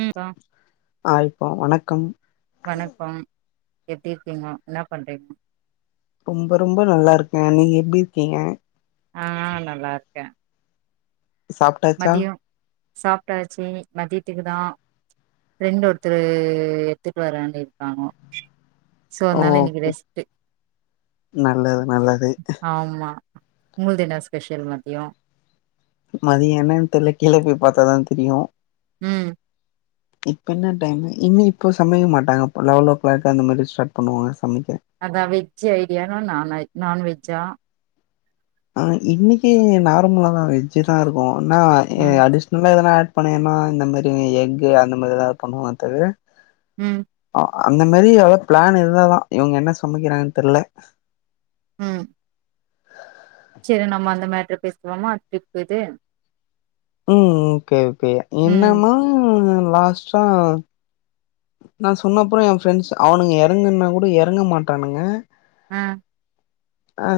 ம் கா ஆ இப்போ வணக்கம் எப்பிடி இருக்கீங்க இன்னா பண்றீங் ரொம்ப ரொம்ப நல்லா இருக்கே நீங்க எப்பிடி இருக்கீங்க ஆ நல்லா இருக்கே சாப்ட்டாச்சா சாப்பிட்டாச்சி மதியத்துக்குதா ப்ரெண்டு் ஒருத்தர் எடுத்துட்டு வரன்னு இருக்காங்கோ சோ அனால இன்னிக்கு ஓகே ரெஸ்ட் நல்லது நல்லது ஆமா உங்கள்து என்ன ஸ்பெஷல் மத்தியோ மதிய என்னன்னு தெரியல கீழ போய் பாத்தாதா தெரியு ம் இப்ப என்ன டைம் இன்னு இப்போ சமைக்க மாட்டாங்க லெவலோ கிளாக் அந்த மாரி ஸ்டார்ட் பண்ணுவாங்க சமைக்க அதா வெஜ் ஐடியானு நா நான் வெஜ்ஜா ஆ இன்னிக்கு நார்மலாதா வெஜ்ஜுதா இருக்கும் ஒன்ன ஏ ம் அடிஷ்னலா ஏதா ஆட் பன்ய ஏமா இந்த மாரி எக்கு அந்த மாரிதா பண்ணுவங்க தவிர ம் அ- அந்த மாரி எவ்ளோ பிளான் இருந்தாதான் இவுங்க என்ன சமைக்கிறாங்கன்னு தெரில ம் சரி நம்ம அந்த மேட்ரு பேசுவோமா டிரிப்பு இது ம் ம் கேவ் இப்பியே ம் என்னமா லாஸ்ட்டா நா சொன்னப்புற எம் ஃப்ரெண்ஸ் அவனுங்க எறங்குன்னா கூட எறங்க மாட்டானுங்க ஆ ஆ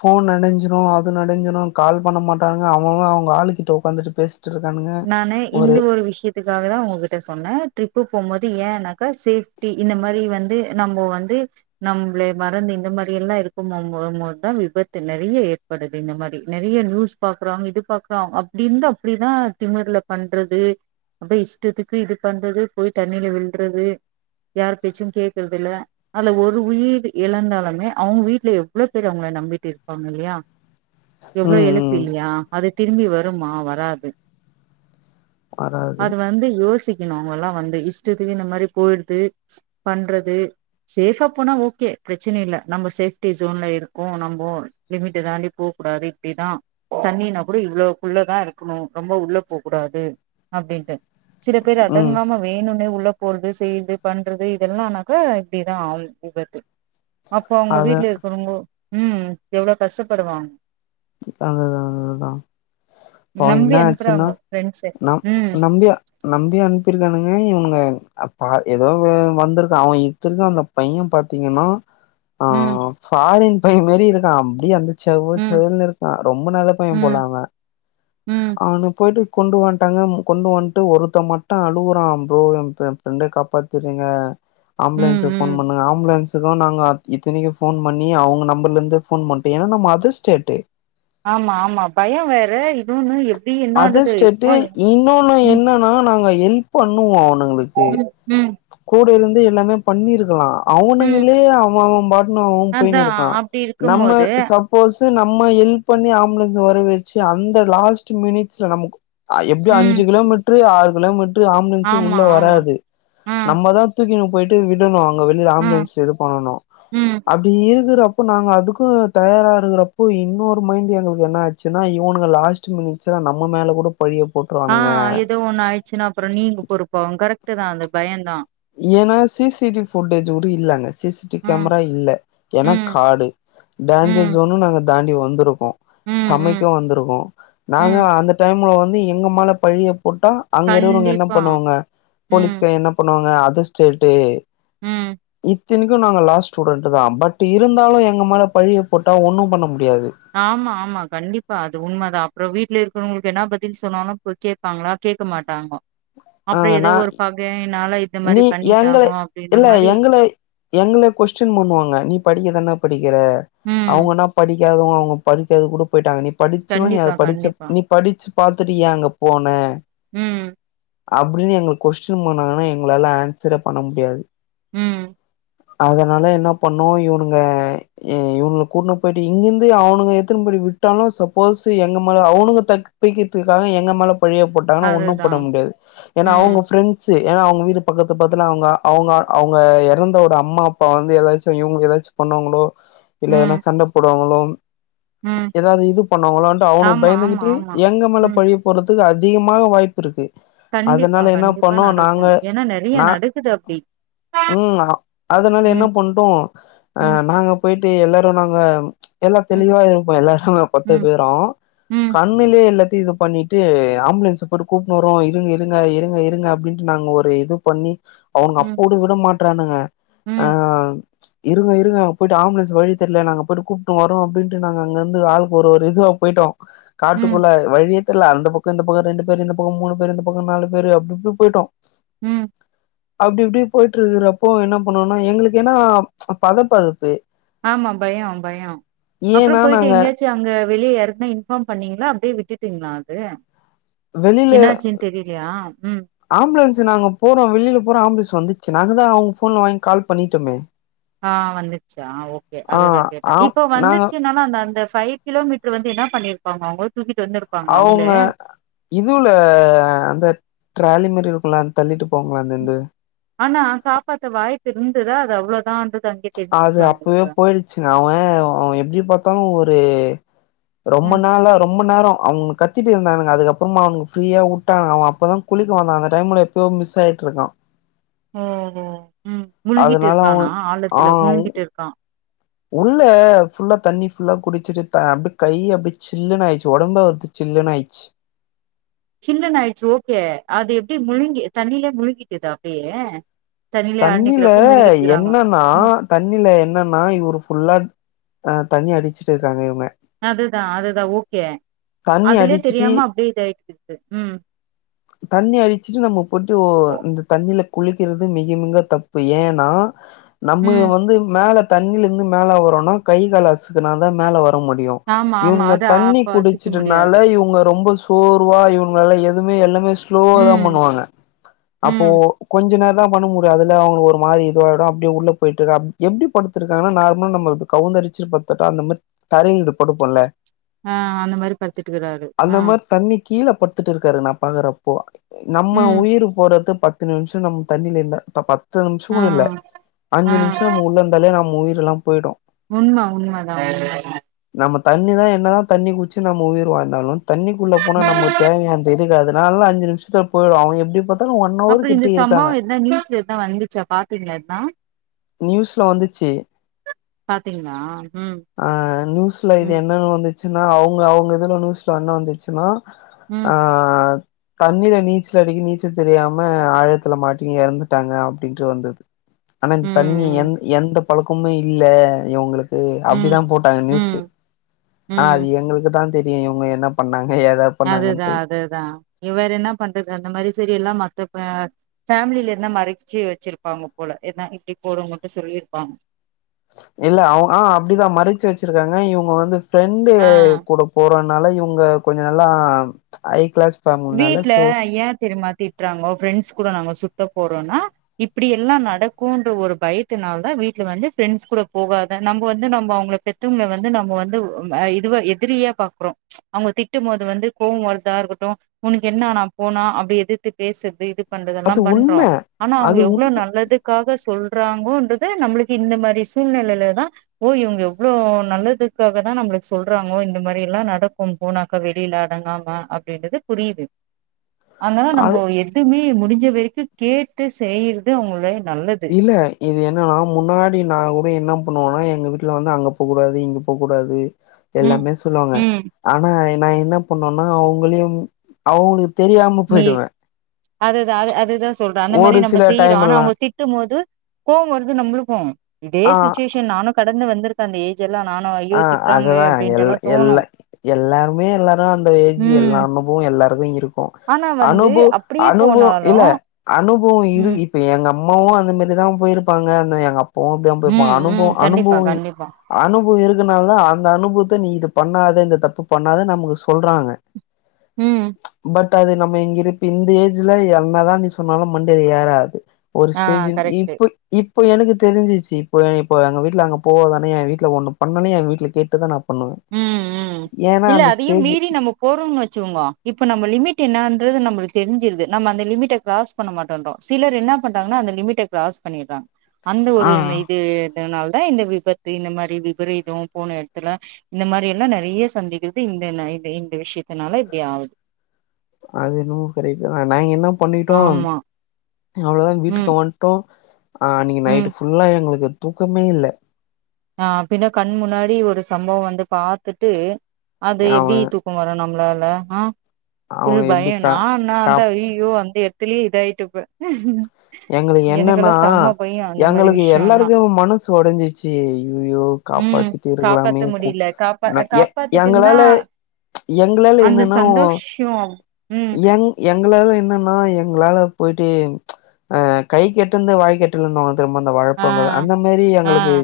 போன் நனஞ்சிரும் அது நனஞ்சிரும் கால் பண்ண மாட்டானுங்க அவுங்க அவங்க ஆளுக்கிட்ட உக்காந்துட்டு பேஸ் நானு இந்த ஒரு விஷயத்துக்காக தான் உங்க கிட்ட சொன்னேன் டிரிப்பு போம்போது ஏனாக்கா சேஃப்டி இந்த மாரி வந்து நம்ம வந்து நம்பிள மறந்து இந்த மாரி எல்லா இருக்கும் போம் போதுதா விபத்து நெறைய ஏற்படுது இந்த மாரி நெறைய நியூஸ் பாக்குறோம் இது பாக்குறோம் அப்டி இருந்து அப்டிதான் திமுர்ல பண்றது அப்டியே இஷ்டத்துக்கு இது பண்றது போய் தண்ணில விழுறது யார் பேச்சும் கேக்குறது இல்ல அதுல ஒரு உயிர் இழந்தாலுமே அவுங்க வீட்ல எவ்ள பேரு அவுங்கள நம்பிட்டு இருப்பாங்க இல்லயா எவ்ளோ ம் எழப்பு ம் இல்லயா அது திரும்பி வருமா வராது வராது அது வந்து யோசி அவுங்கல்லா வந்து இஷ்டத்து இந்த மாரி போயிடுது பண்றது சேஃபா போனா ஓகே பிரச்சனை இல்ல நம்ம சேப்டி சோன்ல இருக்கும் நம்போ லிமிட்ட தாண்டி போக கூடாது இப்படிதான் தண்ணினா கூட இவ்ளோ குள்ளதா இருக்கணு ரொம்ப உள்ள போக் கூடாது அப்பிடின்டு சில பேர் ம் அடங்காம வேணுன்னே உள்ள உள்ள போறது செய்யுறது பண்றது இதெல்லா ஆனாக்கா இப்டிதான் ஆவும் விபத்து அப்ப அவுங்க அதா வீட்ல இருக்குறவுங்களும் ம் எவ்வுளோ கஷ்டப்படுவாங் அத அதா அததா இப்போ நம்பி என்ன ஆச்சுன்னா அனுப்புறாங்கோ ஃப்ரெண்ட்ஸு நம் ம் நம்பியா நம்பி அனுப்பிருக்கானுங்க இவனுங்க பா அப்ப ஏதோ ஒ வந்திருக்கா அவன் இத்துருக்க அந்த பையன் பாத்தீங்கன்னா ஆ ம் ஃபாரின் பேய் மாரி இருக்கான் அப்டி அந்த செக் ம் செவேல்னு இருக்கா ரொம்ப நல்ல பையன் போல ம் அவேன் ம் அவனு போயிட்டு கொண்டு வன்டாங்க கொண்டு வன்ட்டு ஒருத்த மட்டு அழுவுறான் ப்ரோ என் ஃப்ரெண்ட காப்பாத்திருங்க ம் ஆம்புலன்ஸ் ம் போன் பண்ணுங்க ஆம்புலன்ஸ் த்துக்கு நாங்க இத்தனக்கி ஃபோன் பண்ணி அவுங்க நம்பர்ல இருந்து ஃபோன் பண்ட்டு ஏன்னா நம்ம அதர் ஸ்டேட் டு ஆமா ஆமா பயோ வேற இன்னொன்னு எ அதர் ஸ்டேட்டு இன்னொன்னு ம் என்னன்னா நாங்க ஹெல்ப் பண்ணுவோ ன்ன உங்களுக்கு ம் ம் கூட இருந்து து எல்லாமே பண்ணிருக்கலா ம் அவனுங்களே அவ அவ பாட்னு அவ போயினு அதா இருக்கா அப்டி நம்ம இருக்கும்போது சப்போஸ் இது நம்ம ஹெல்ப் பண்ணி ஆம்புலன்ஸ் வர வச்சு அந்த லாஸ் ட்டு மினிட்ஸ்ல நமக்கு ஆ எப்டியு ம் அஞ்சு கிலோமீட்ரு ஆறு கிலோமீட் ரு ஆம்புலன்ஸு ஆமா உள்ள ஆமா வராது ஆ நம்மதா தூக்கினு போயி ட்டு விடணு அங்க வெளில ஆ ஆம்புலன்ஸ் இது பண்ணணு ம் அப்டி இருக்கற அப்போ நாங்க அதுக்கு தயாரா இருக்குறப்போ இன்னொரு மைண்ட் எங்களுக்கு என்ன ஆச்சுனா இவனுக லாஸ்ட் மினிட் ஸுல நம்ம மேல கூட ஆ எதோ ஒண்ணு ஆயிட்ச்சுன்னா அப்புறோ நீங்க பொறுப்பாவீங்க கரெக்ட் டுதா அந்த பயம்தா ஏன்னா C C T V footage கூட இல்ல அங்க சி சி டி வி ம் கேமரா இல்ல ஏன்னா ம் காடு டேஞ்ஜர் ம் ஜோனு நாங்க தாண்டி வந்துரு க்கோ ம் சமைக்க ம் வந்திருக்கோ நாங்க ம் அந்த டைம்ல வந் து எங்க மேல பழிய போட்டா அங்க இருக்குறவங்க என்ன கண்டிப்பா பண்ணுவாங்க ம் போலீஸ்க்கு என்ன பண்ணுவா ங்க அதர் ஸ்டேட்டு் ம் த்தினிக்கு நாங்க லா ஸ்டூடெண்ட்டுதா பட் இருந்தாலு எங்க மேல பழிய போட்டா ஒன்னும் பண்ண முடி ஆமா ஆமா கண்டிப்பா அது உண்மைதா அப்றோ வீட்ல இரு க்குறவங்களுக்கு என்னா பதில் சொன்னாலு இப்ப கேப்பாங்களா கேக்க மாட்டோங்க ஆ அப்றோ எதோ நா ஒரு பக நீ எங்கள இல்ல மாரி எங்கள எங்கள கொஸ்டின் பண்ணுவாங்க நீ படிக்க தான குற ம். அவுங்கனா படிக்க அவுங்க படிக்காது கூட போயிட்டாங்க படிச்சும் நீ அத கண்டிப்பா, படிச்ச கண்டிப்பா. நீ படிச்சு பாத்துட்டு ஏன் அங்க போன உம் அப்டின்னு எங்கள கொஸ்டின் பனாங்கன்னா என் உங்களால ஆன்சரே பண்ண முடியாது உம் அதனால என்னா பண்ணோ இவனுங்க இவனு கூட்னு போயிட்டு இங்கிருந்து அவனுங்க எத்தினு போடி விட்டாலு சப்போஸ் எங்க மேல அவனுங்க தப்பிக்கிறதுக்காக எங்க மேல பழிய போட்டாங்கன்ன ஒன்னும் போட அதுதான். முடியாது ஏன்னா ம், அவுங்க பிரெண்ட்ஸ் ஏனா அவுங்க பக்கத்து பத்துல அவுங்க அவுங்க அவுங்க எறந்தரோட அம்மா அப்பா வந்து ஏதாச்சு இவங்கள ஏதாச்சு பண்ணுவாங்களோ இல்ல எதனா ம், சண்ட போடுவாங்களோ ம். ஏதாவது இது பண்ணுவாங்களோ வந்து அவனு ஆமா, ஆமா, பயந்துகிட்டு ஆமா. எங்க மேல ம். பழிய போறதுக்கு அ அதிகமாக வாய்ப்பு இருக்கு கண்டிப்பா அதனால என்ன கண்டிப்பா பண்ணோ நாங்க நடக்கு ஏன்னா ந நா உம் அதனால என்ன ம், பண்ணிட்டோம் அ ம், நாங்க போயிட்டு எல்லாரு நாங்க எல்லா ம், தெளிவா இருக்கு எல்லாருமே பத்து ம், பேரு ம், கண்ணிலேயே இல்ல இது பண்ணிட்டு ஆம்புலன்ஸ் போயிட்டு கூப்பிட்டு வருவோ இருங்க இருங்க இருங்க அப்டின்ட்டு நாங்க ஒரு இது பண்ணி அவனுங்க ம், அப்போடு விட மாட்றானுக ஆ ம், இருங்க இருங்க அங்க போயிட்டு ஆம்புலன்ஸ் வழி தெரில நாங்க போயிட்டு கூப்ட்டுன்னு வரோ அப்டின்னுட்டு நாங்க அங்கிருந்து ஆளுக்கு ஒரு இதுவாக போயிட்டோ ம், காட்டுக்குள்ள வழியே தெரியல அந்த பக்கோ இந்த பக்கோ ரெண்டு பேரு இந்த பக்கோ மூனு பேர் இந்த பக்கோ நாலு பேர் அப்டி இப்டி போயிட்டோ உம் அப்டி இப்டி போயிட்டு இருக்குறப்போ என்ன பண்ணும்னா எங்களுக்கு என்னா பதப்பதப்பு ஆமா பயோ பயோ அப்றோ ஏன்னா போயிட்டு நாங்க எங்கயாச்சு அங்க வெளியே யாருக்குன்னா இன்ஃபார்ம் பண்ணீங்களா அப்டியே விட்டுட்டிங்ளா ஏ வெளியில ம். ஆம்புலன்ஸு நாங்க போறோ வெளியில போறோ ஆம்புலன்ஸு வந்துச்சு சரி நாங்க தா அவுங்க ஃபோன வாங்கி கால் பண்ணிட்டோமே ஆ வந்துர்ச்சா ஓகே ஆ அதுதா கேட்டே ஆ இப்ப நாங்க வந்துர்ச்சுனாலு அந்த அந்த ஃபைவ் கிலோமீட்ரு வந்து என்ன பண்ணிரு பாங்க அவுங்க அவுங்க இதுவுல அந்த ட்ராலி மாரி இருக்குல்ல அந் தள்ளிட்டு போவாங்களே அந்த இந்த ஆனா காப்பாத்த வாய்ப்பு இருந் ததா அது அவ்ளொதான்ற அது அப்பவே போயிடுச்சுங்க அவே அவ எப்டி பாத்தாலு ஒ ரு ரொம்ப ம் நாள ரொம்ப நேரொ அவனு கத்திட்டு இருந்தானுங்க அதுக்கப்றமா அவனுங்க ஃப்ரீயா உட்டானுங்க அவ அப்பதா குளிக்க வந்தா அந்த டைம்ல எப்பயோ மிஸ் ஆயிட்ருக்கா ஓஹோ ம் முழுங்கிட்டு இருக்கானா அவன் ஆழ ஆ த்துல முழுங்கிட்டுருக்கா உள்ள ஃபுல்லா தண்ணி ஃபுல்லா குடிச்சுட்டு த அப்டி‌ கை அப்டியே சில்லுன்னு ஆயிச்சி ஒடம்பே அவுர்து சில்லுன்னு ஆயிச்சு சில்லனு ஆயிடுச்சு ஓகே அது எப்புடி முழுங்கி தண்ணிலே முழுங்கிட்டுதா அப்டியே தண்ணிலே தண்ணில ஆடினிக்கிறப்போ முழுங்கிட்டுக்கிறாங்க என்னன்னா ம் தண்ணில என்னன்னா இவரு ஃபுல்லா ஆ தண்ணி அடிச்சிட்டு இருக்காங்க இவுங்க அதுதா அதுதா ஓகே தண்ணி அதுலே அடிச்சிட்டி தெரியாம அப்டியே இதாயிட்டு இருக்கு ம் தண்ணி அடிச்சுட்டு நம்ம போட்டு ஓ. இந்த தண்ணி ல குளிக்கிறது மிக மிக தப்பு ஏனா நம்ம ம் வந்து மேல தண்ணிலந்து மேலே வரோனா கை கால் அசுக்குன தா மேலே வ ர முடியு ஆமா ஆமா இவனுங்க அது தண்ணி அப்ப சிக்க குடிச்சிட்டனால முடியாது இவுங்க ரொம்ப சோர்வா இவனுங்ளால எ துமே எல்லாமே ஸ்லோவ தா ம் பண்ணுவாங்க அப்போ ம் கொஞ்ச நேர தா பண்ண முடியு அதுல அவுங்க ஒரு மாரி இதுவாயிடு அப்டியே உள்ள போயிட்டுறப் எப்டி படுத்துருக்காங்கனா நார்மலா நம்ம கவுந்த அடிச்சிட்டு படுத்துட்டா அந்த மாரி தரைல இப்டி படுப்போல்ல ஆ அந்த மாரி படுத்துட்டிகுறாரு ஆ மாரி தண்ணி கீழ பட்த்துட்டு இருக்காரு நா பாக்குறப்போ நம்ம ம் உயிர் போறத்து பத்து நிமிஷ நம் தண்ணில இல்ல தப்பா பத்து நிமிஷம் ஆ கூட இல்ல ஆ அஞ்சு நிமிஷம் நம்ம உள்ள இருந்தாலே நம் முயிர் எல்லாம் போய்டும் உண்ம உண்மதான் உண்ம தான் நம்ம தண்ணி தான் என்ன தான் தண்ணி குச் சு நம்ம முயிர் வாழ்ந்தாலும் தண்ணிக்குள்ள போனா நமக்கு தேவையானந்தே கெடையாது நான்லா அஞ்சு நிமிஷத்தில போய்டுவேன் அவனுங்க எப்படி ப அப்புறம் இந்த சம்பவம் எந்த நியூஸ்ல எதும் வந்துச்சா பாத்தீங்களா எதும் நியூஸ்ல வந்துச்சு பாத்தீங்களா ம் அ நியூஸ்ல இது ம் என்னன்னு வந்து ச்சுனா அவுங்க அவுங்க இதுல நியூஸ்ல என்ன வந்துச்சுன்னா ஆ ம் ஆ தண்ணில நீச்சல் அடிக்க நீச்சல் தெரியாம ஆழத்துல மாட்டி எறந்துட்டாங்க அப்டின்ட்டு வந்தது தண்ணி ம் எந் எந்த பழக்குமே இல்ல இவுங்களுக் கு ம் அப்டிதான் போட்டாங்க நியூஸூ ம் ஆனா அது எங்களுக்கு தான் தெரியும் இவுங்க என்ன பண்ணாங் அதுதான் அதுதான் இவர் என்ன பண்றது அந்த மாரி செரி எல்லாம் மத்த ஃபேமிலில எதனா மறச்சு வச்சிருப்பாங்க போல எதா இப்டி போடுனு மட்டும் சொல்லியிருப்பாங்க இல்ல ஔ அ அப்டிதான் மறச்சு வச்சிருக்காங்க இவுங்க வந்து ஃப்ரெண்டு ஆ கூட போறேன்னு னால இவுங்க கொஞ்சம் நல்லா ஐ கிளாஸ் ஃபேமிலினால வீட்ல சோ ஏன் தெரிமா திட்டுறாங்கோ ஃப்ரெண்ட்ஸ் கூட நாங்க சுத்த போறோம்னா இப்டி எல்லாம் நடக்கும்ன்ற ஒரு பயத்தினால வீட்ல வந்து ஃப்ரெண்ட்ஸ் கூட போகாத நம்ம வந்து நம்ம அவுங்க பெத்தவங்கள வந்து நம்ம வந்து இதுவா எதிரியா பாக்குறோம் அவுங்க திட்டும் போது வந்து கோவம் வரதா இருக்கட்டும் உனக்கு என்னா நான் போனா அப்டி எதித்து பேசுறது அது பண்றதெல்லாம் உண்ம பண்றோம் ஆனா அவுங்க அது எவ்ளோ உண்ம நல்லதுக்காக சொல் றாங்கோன்றது நம்மளுக்கு இந்த மாரி சூழ்நிலையில தான் ஓ இவுங்க இவ்ளோ நல்லதுக்காக தான் நம்மளுக்கு சொல்றாங்கோ இந்த மாரி எல்லாம் நடக்கும் போனாக்கா வெளியில அடங்காம அப்டின்றது புரியுது அதனால அது நம்போ எதுமே முடிஞ் ச வரைக்கும் கேட்டு செய்யறது அவங்கள நல்லது இல்ல இது என்னனா முன்னாடி நான் கூட என்ன பண்ணுவோனா எங்க வீட்ல வந்து அங்க போ கூடாது இங்க போ கூடாது ம் எல்லாமே சொல்லுவாங்க ம் ஆனா நா என்னா பண்ணோன்னா அவங்களையு அவுங்களுக் தெரியாம போயிடுவே அதுதா‌ அது அதுதா சொல்ற அந்த மாரி ஒரு நம்ப சில செய்றோ டைம் ஆனா எல்லா அவங்க திட்டும் போது கோவோ வருது நம்பளுக்கு இதே ஆ சிச்சுவேஷன் நானு க டந்து வந்திருக்க அந்த ஏ ஆ அதுதா எல் எல்ல தோணு எல்லாருமே எல்லாரு அந்த ஏஜ் ம் எல்லா அனுபவோ எல்லாருக்கு இருக்கு ஆனா வந்து அனுப அப்டியே அனுபவோ போனாலு இல்ல அனுபவோ இரு ம் இப்ப எங் அம்மாவு அந்த மாரிதா போயிருப்பாங்கன்னு எங்கப் போகம்ன்டு இருக்கோ ம் அனுபவு ம் கண்டிப்பா அனுபவு கண்டிப்பா அனுபவுயிக் அ அந்த அனுபவத்த நீ இது பண்ணாத இந்த தப்பு பண்ணாத நமக்கு சொல்றாங்க உ பட் அது நம்ம இங்க இருப்ப இந்த ஏஜ்ல என்னதா நீ சொன்னாலு மண்டெல ஏறாது ஒரு ஆ ஸ்டேஜின் கரெக்ட்டு இப்ப இப் இப்போ எனக்கு தெரிஞ்சிச்சி இப்போ இப்போ எங்க வீட்ல அங்க போதானே எ வீட்ல ஒன்னு பண்னோன்னே எ வீட்ல கேட்டுதா நா பண்ணுவே ம் ம் ஏன்னா இல்ல அந்த அதையு ஸ்டேஜ் மீறி நம்ம போறோனு வச்சுக்கோங்கோ இப்ப நம்ம லிமிட் என்னான்றது நம்மளு தெரிஞ்சிருது நம்ம அந்த லிமிட்ட கிராஸ் பண்ண மாட்டோன்றோ சிலர் என்ன பண்றாங்கனா அந்த லிமிட்ட கிராஸ் பண்ணிறாங்க அந்த ஆ ஒரு இது எதுனாலு அதா இந்த விபத்து இந்த மாரி விபரீதோ போன எடத்துல இந்த மாரி எல்லா நெறைய சந்திக்கிறது இந்த இது இந்த விஷயத்துனால இப்டி ஆவுது அது என்னமோ கரெக்ட்டுதா நாங்க என்ன பண்ணிட்டோ ஆமா அவ்ளோதா வீட்டுக்கு ம் வன்ட்டோ ஆ நீங்க ம் நைட் ஃபுல்லா எங்களுக்கு தூக்கமே இல்ல ஆ பின்ன கண் முன்னாடி ஒரு சம்பவோ வந்து பாத்துட்டு அது அவ எப்டி தூக்கம் வரனு உங்களால ஆ அவங்க ஃபுல் எப்டி பயோ கா நா நா அந்த காப் ஐயோ அந்த எ டத்துலயே இதாயிட்ட அப்ப எங்களுக்கு என்னன்னா அந்த மாரி எங்களுக்கு விஷயல்லா எல்லாருக்கு மனசு ஒடஞ்சிச்சு ஐயயோ ம் காப்பாத்திட்டு இருக்கலாமே காப்பாத்த கு முடியல காப்பா நா எ காப்பாத்திட்டு இருந்தா எங்களால எங்களால அந்த என்னன்னா ஒ சந்தோஷோ ம் எங் எங்களால என்னன்னா எங்களா ல போயிட்டு ஆ கைக்கு எட்டுனது வாய்க்கு எட்டலனுவாங் திரும்ப அந்த ஆ வாழபங்க அந்த மாரி ஆ எங்களுக்கு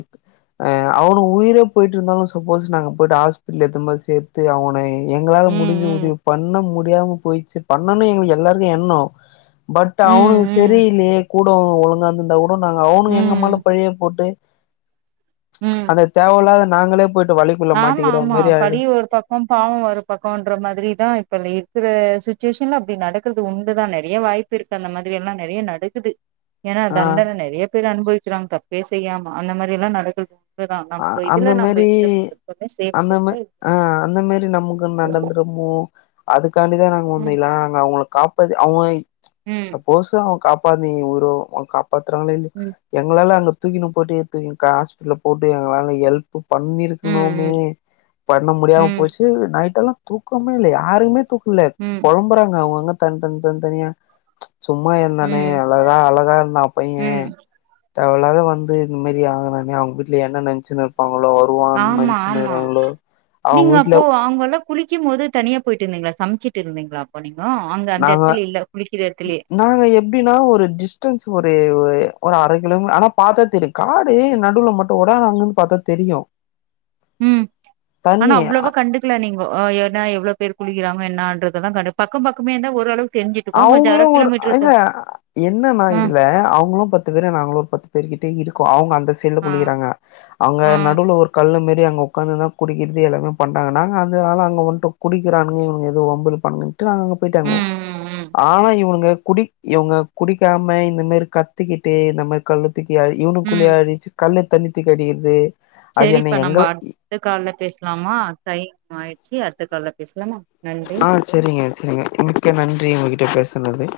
அ அவனு உயிரே போயிட்டு இருந்தாலு சப்போஸ் நாங்க போய்ட்டு ஹாஸ்பிடல எத்து போய் சேத்து அவன எங்களால முடிஞ்ச உதவி ம் பண்ண மு யாவு போய்சு பண்ணனு எங்களுக்கு எல்லாருக்கு எண்ணோ பட் ம் ம் அவனுங்க ம் செரில்லயே கோட் ஓ ஒழுங்கா இந்துருந்தா ஓ நாங்க அவனுங்க எங்க மேல ம் பழிய போட்டு ம்ப்ச் ம் அது தேவயில்லாத நாங்களே போயிட்டு வலிக்குள்ள ஆமா மாட்டிக்கிற ஆமா மாரி ஆயிடு பழி ஒரு பக்கோ பாவோ ஒரு பக்கோன்ற மாதிரிதா இப்பல இருக்கிற சு சுச்சும்மா அப்டி நடக்கறது உண்டுதா நெறய வாய்ப்பு இருக்கு அந்த மாதிரி எல்லா நெறய நடக்குது ஏனா ஆ தண்டன நெறய பேர் அனுபவிக்குறாங்க தப்பே செய்யாம அந்த மாதிரி எல்லா நடக்குது இப்பதா நம்ம அந்த இதுல நம்ம மாரி இருந்துக்கனு அந்த மா ஆ அந்த மாதிரி நமக்கு இருக்கனு நடந்துருமோ அதுக்கு க்காண்டிதான் நாங்க வந்த இதுவேணாம்னு நாங்க அவுங்களைன காப்ப ப்ப வந்து அவுங்க ம் சப்போஸ் அவுங்க காப்ப ப்ப வந்து நீ உயிரும் ஊம் காப்ப பாத்துதாங்ளா இல்லய ம் எங்களால அங்க துக்கினு போட்டு எடுத்து வைக்கா ஹாஸ்பிட்டல் போனு போட்டு எங்களால ஹெல்ப் பண்ணிருக்கணுமே ம் பண்ண முடியாம ம் போச்சு நைட்டு எல்லா தூக்கமே இல்ல யாருக்குமே தூங்க இல்ல ம் பொழம்புறாங்க அவுங்க அவுங்க தந் தந் தந் தனியா சும்மா இருந்தானே ம் அழகா அழகா இருந்தா பைய ம் தேவல்லாதா வந்து இந்த மாதிரி ஆகுறானே அவுங்க இல்ல என்ன நினச்சுனுருப்பா மாப்ள வருவான்னு ஆமா ஆமா நன்ச்சுனுயிருக்கங்ளோ அவுங் நீங்க வீட்ல அப்போ அங்கல்லா குளிக்கும் போது தனியா போய்ட்டிருந்தீங்ளா சமச்சிட் இருந்தீங்ளா அப்போ நீங் நாங்க நாங்க எப்டினா ஒரு டிஸ்டன்ஸ் ஒரே ஒ து ஒரு அர கிலோமு ஆனா பாத்தா தெரியு காடு நடுவுல மட்டு ஒட அங்கிந் பாத்தா தெரியும் ம் ஆனா அவ்ளவா கண்டுக்கல நீங்கோ ஓ எனா எவ்ளோ பேர் குளிக்கிறாங்கோ என்னான்றதுதா கடுப்பா அவுங்ளு ஒரு என்னனா அ இதுல அவுங்ளு பத்து பேரு நாங்ளு ஒரு பத்து பேரு கிட் டே இருக்கோ அவுங்க அந் அந்த சைடுல ஆ குளிகிறாங்க அவுங்க ஆ நடுவில் ஒரு கல்லு மேர் பேய் அங்க உக்காந்துதா குடிக்கிறது எல்லாமே பண்றாங்க நாங்க அந்தனால நாங்க வன்டோ குடிக்றானுக இவுனுக எதும் வம்பிழுப்பான்க ட்ரூவா அவுங் அங்க ம் பேய்ட்டாங்க ம் ம் ஆ இவனுங்க குடி இவுங்க குடிக்காம இந்தி மேரி கத்துக்கிட்டே இந்த மாரி கழுத் திக்கியாழி இவுனுக்குள்ளயே அடிச்சி கல்லு தண்ணி திக் அடிக்கற்து செரிப்பா நம்ம அத்த கால்ல பேசுலாமா டைம் ஆயிடுச்சு அத் த்த கால்ல பேசுலாமா ஆ செரிங்க செரிங்க மிக்க நன்றி உங்ககிட்ட பேசு னது